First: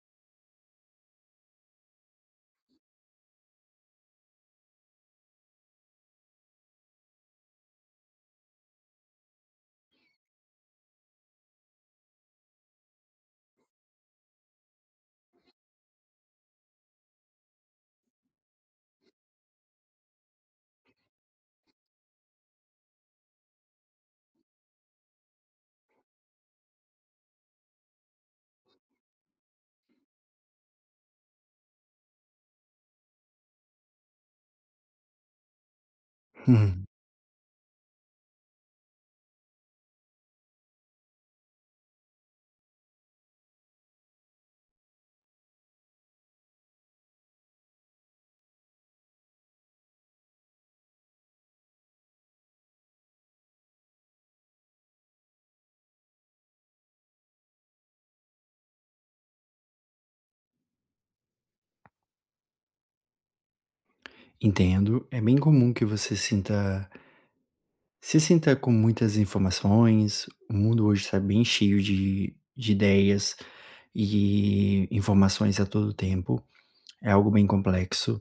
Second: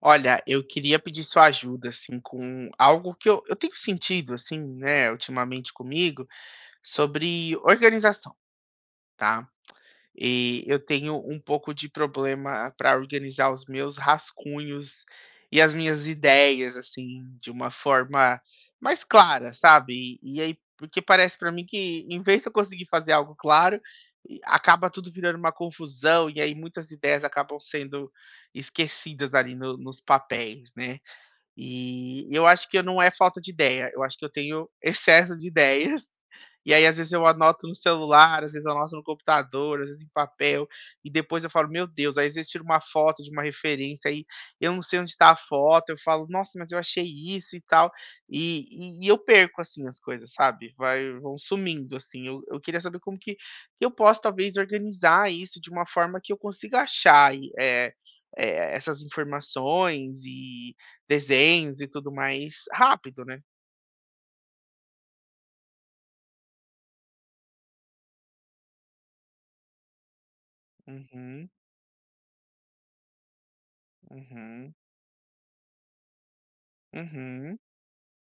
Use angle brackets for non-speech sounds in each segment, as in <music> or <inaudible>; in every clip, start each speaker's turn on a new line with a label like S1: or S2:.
S1: Olha, eu queria pedir sua ajuda, assim, com algo que eu eu tenho sentido, assim, né, ultimamente comigo, sobre organização, tá. E eu tenho um pouco de problema para organizar os meus rascunhos e as minhas ideias, assim, de uma forma mais clara, sabe, e e aí, porque parece para mim que, em vez de eu conseguir fazer algo claro, e acaba tudo virando uma confusão, e aí muitas ideias acabam sendo esquecidas, ali, no nos papéis, né. E eu acho que eu não é falta de ideia, eu acho que eu tenho excesso de ideias, e aí
S2: <chuckles>
S1: às vezes eu anoto no celular, às vezes eu anoto no computador, às vezes em papel, e depois eu falo: "Meu Deus", aí às vezes tiro uma foto de uma referência, aí eu não sei onde está a foto, eu falo: "Nossa, mas eu achei isso e tal", e e e eu perco, assim, as coisas, sabe. Vai vão sumindo, assim, eu eu queria saber como que que eu posso, talvez, organizar isso de uma forma que eu consiga achar e, eh eh, essas informações e desenhos, e tudo mais rápido, né.
S2: Entendo, é bem comum que você sinta se sinta com muitas informações, o mundo hoje está bem
S1: Uhum.
S2: cheio de de ideias
S1: Uhum.
S2: e informações a todo o tempo, é algo bem
S1: Uhum.
S2: complexo.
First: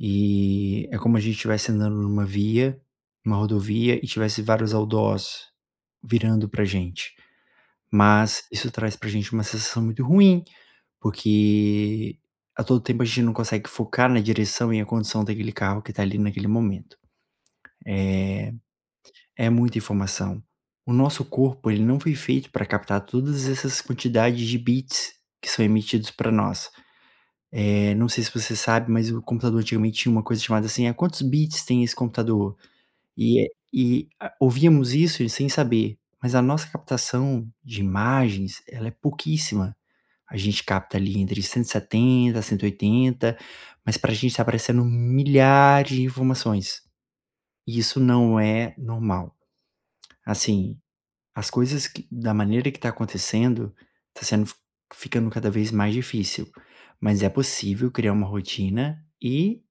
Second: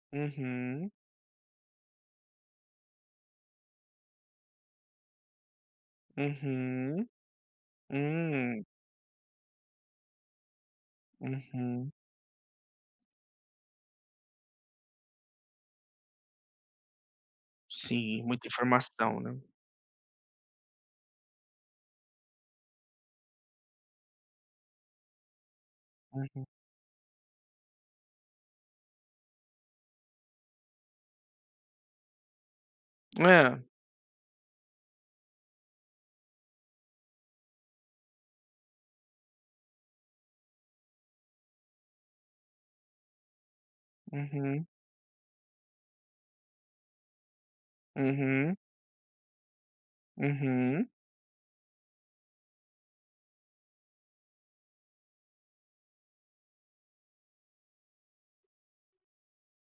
S2: E
S1: Uhum.
S2: é como a gente estivesse andando em uma via, uma rodovia e tivesse vários outdoors virando para
S1: Uhum.
S2: gente. Mas
S1: Hum.
S2: isso traz para gente uma sensação muito ruim,
S1: Uhum
S2: porque a todo tempo a gente não consegue focar na direção e a condição daquele carro que está ali, naquele momento.
S1: Sim, muita informação, né.
S2: Eh, é muita informação. O nosso corpo, ele não foi feito para captar todas essas quantidades de bits que são emitidos para
S1: Uhum.
S2: nós. Eh, não sei se você sabe, mas o computador antigamente tinha uma coisa chamada assim: "Eh, quantos bits tem esse computador?", e é
S1: É.
S2: e, ah, ouvíamos isso e sem saber, mas a nossa captação de imagens, ela é pouquíssima. A gente capta, ali, entre 170, 180, mas para gente está
S1: Uhum.
S2: aparecendo milhares de informações. E isso não
S1: Uhum.
S2: é normal. Assim,
S1: Uhum.
S2: as coisas que da maneira que tá acontecendo, tá sendo f ficando cada vez mais difícil, mas é possível criar uma rotina e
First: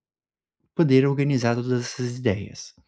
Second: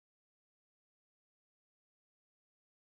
S2: poder organizar todas essas ideias.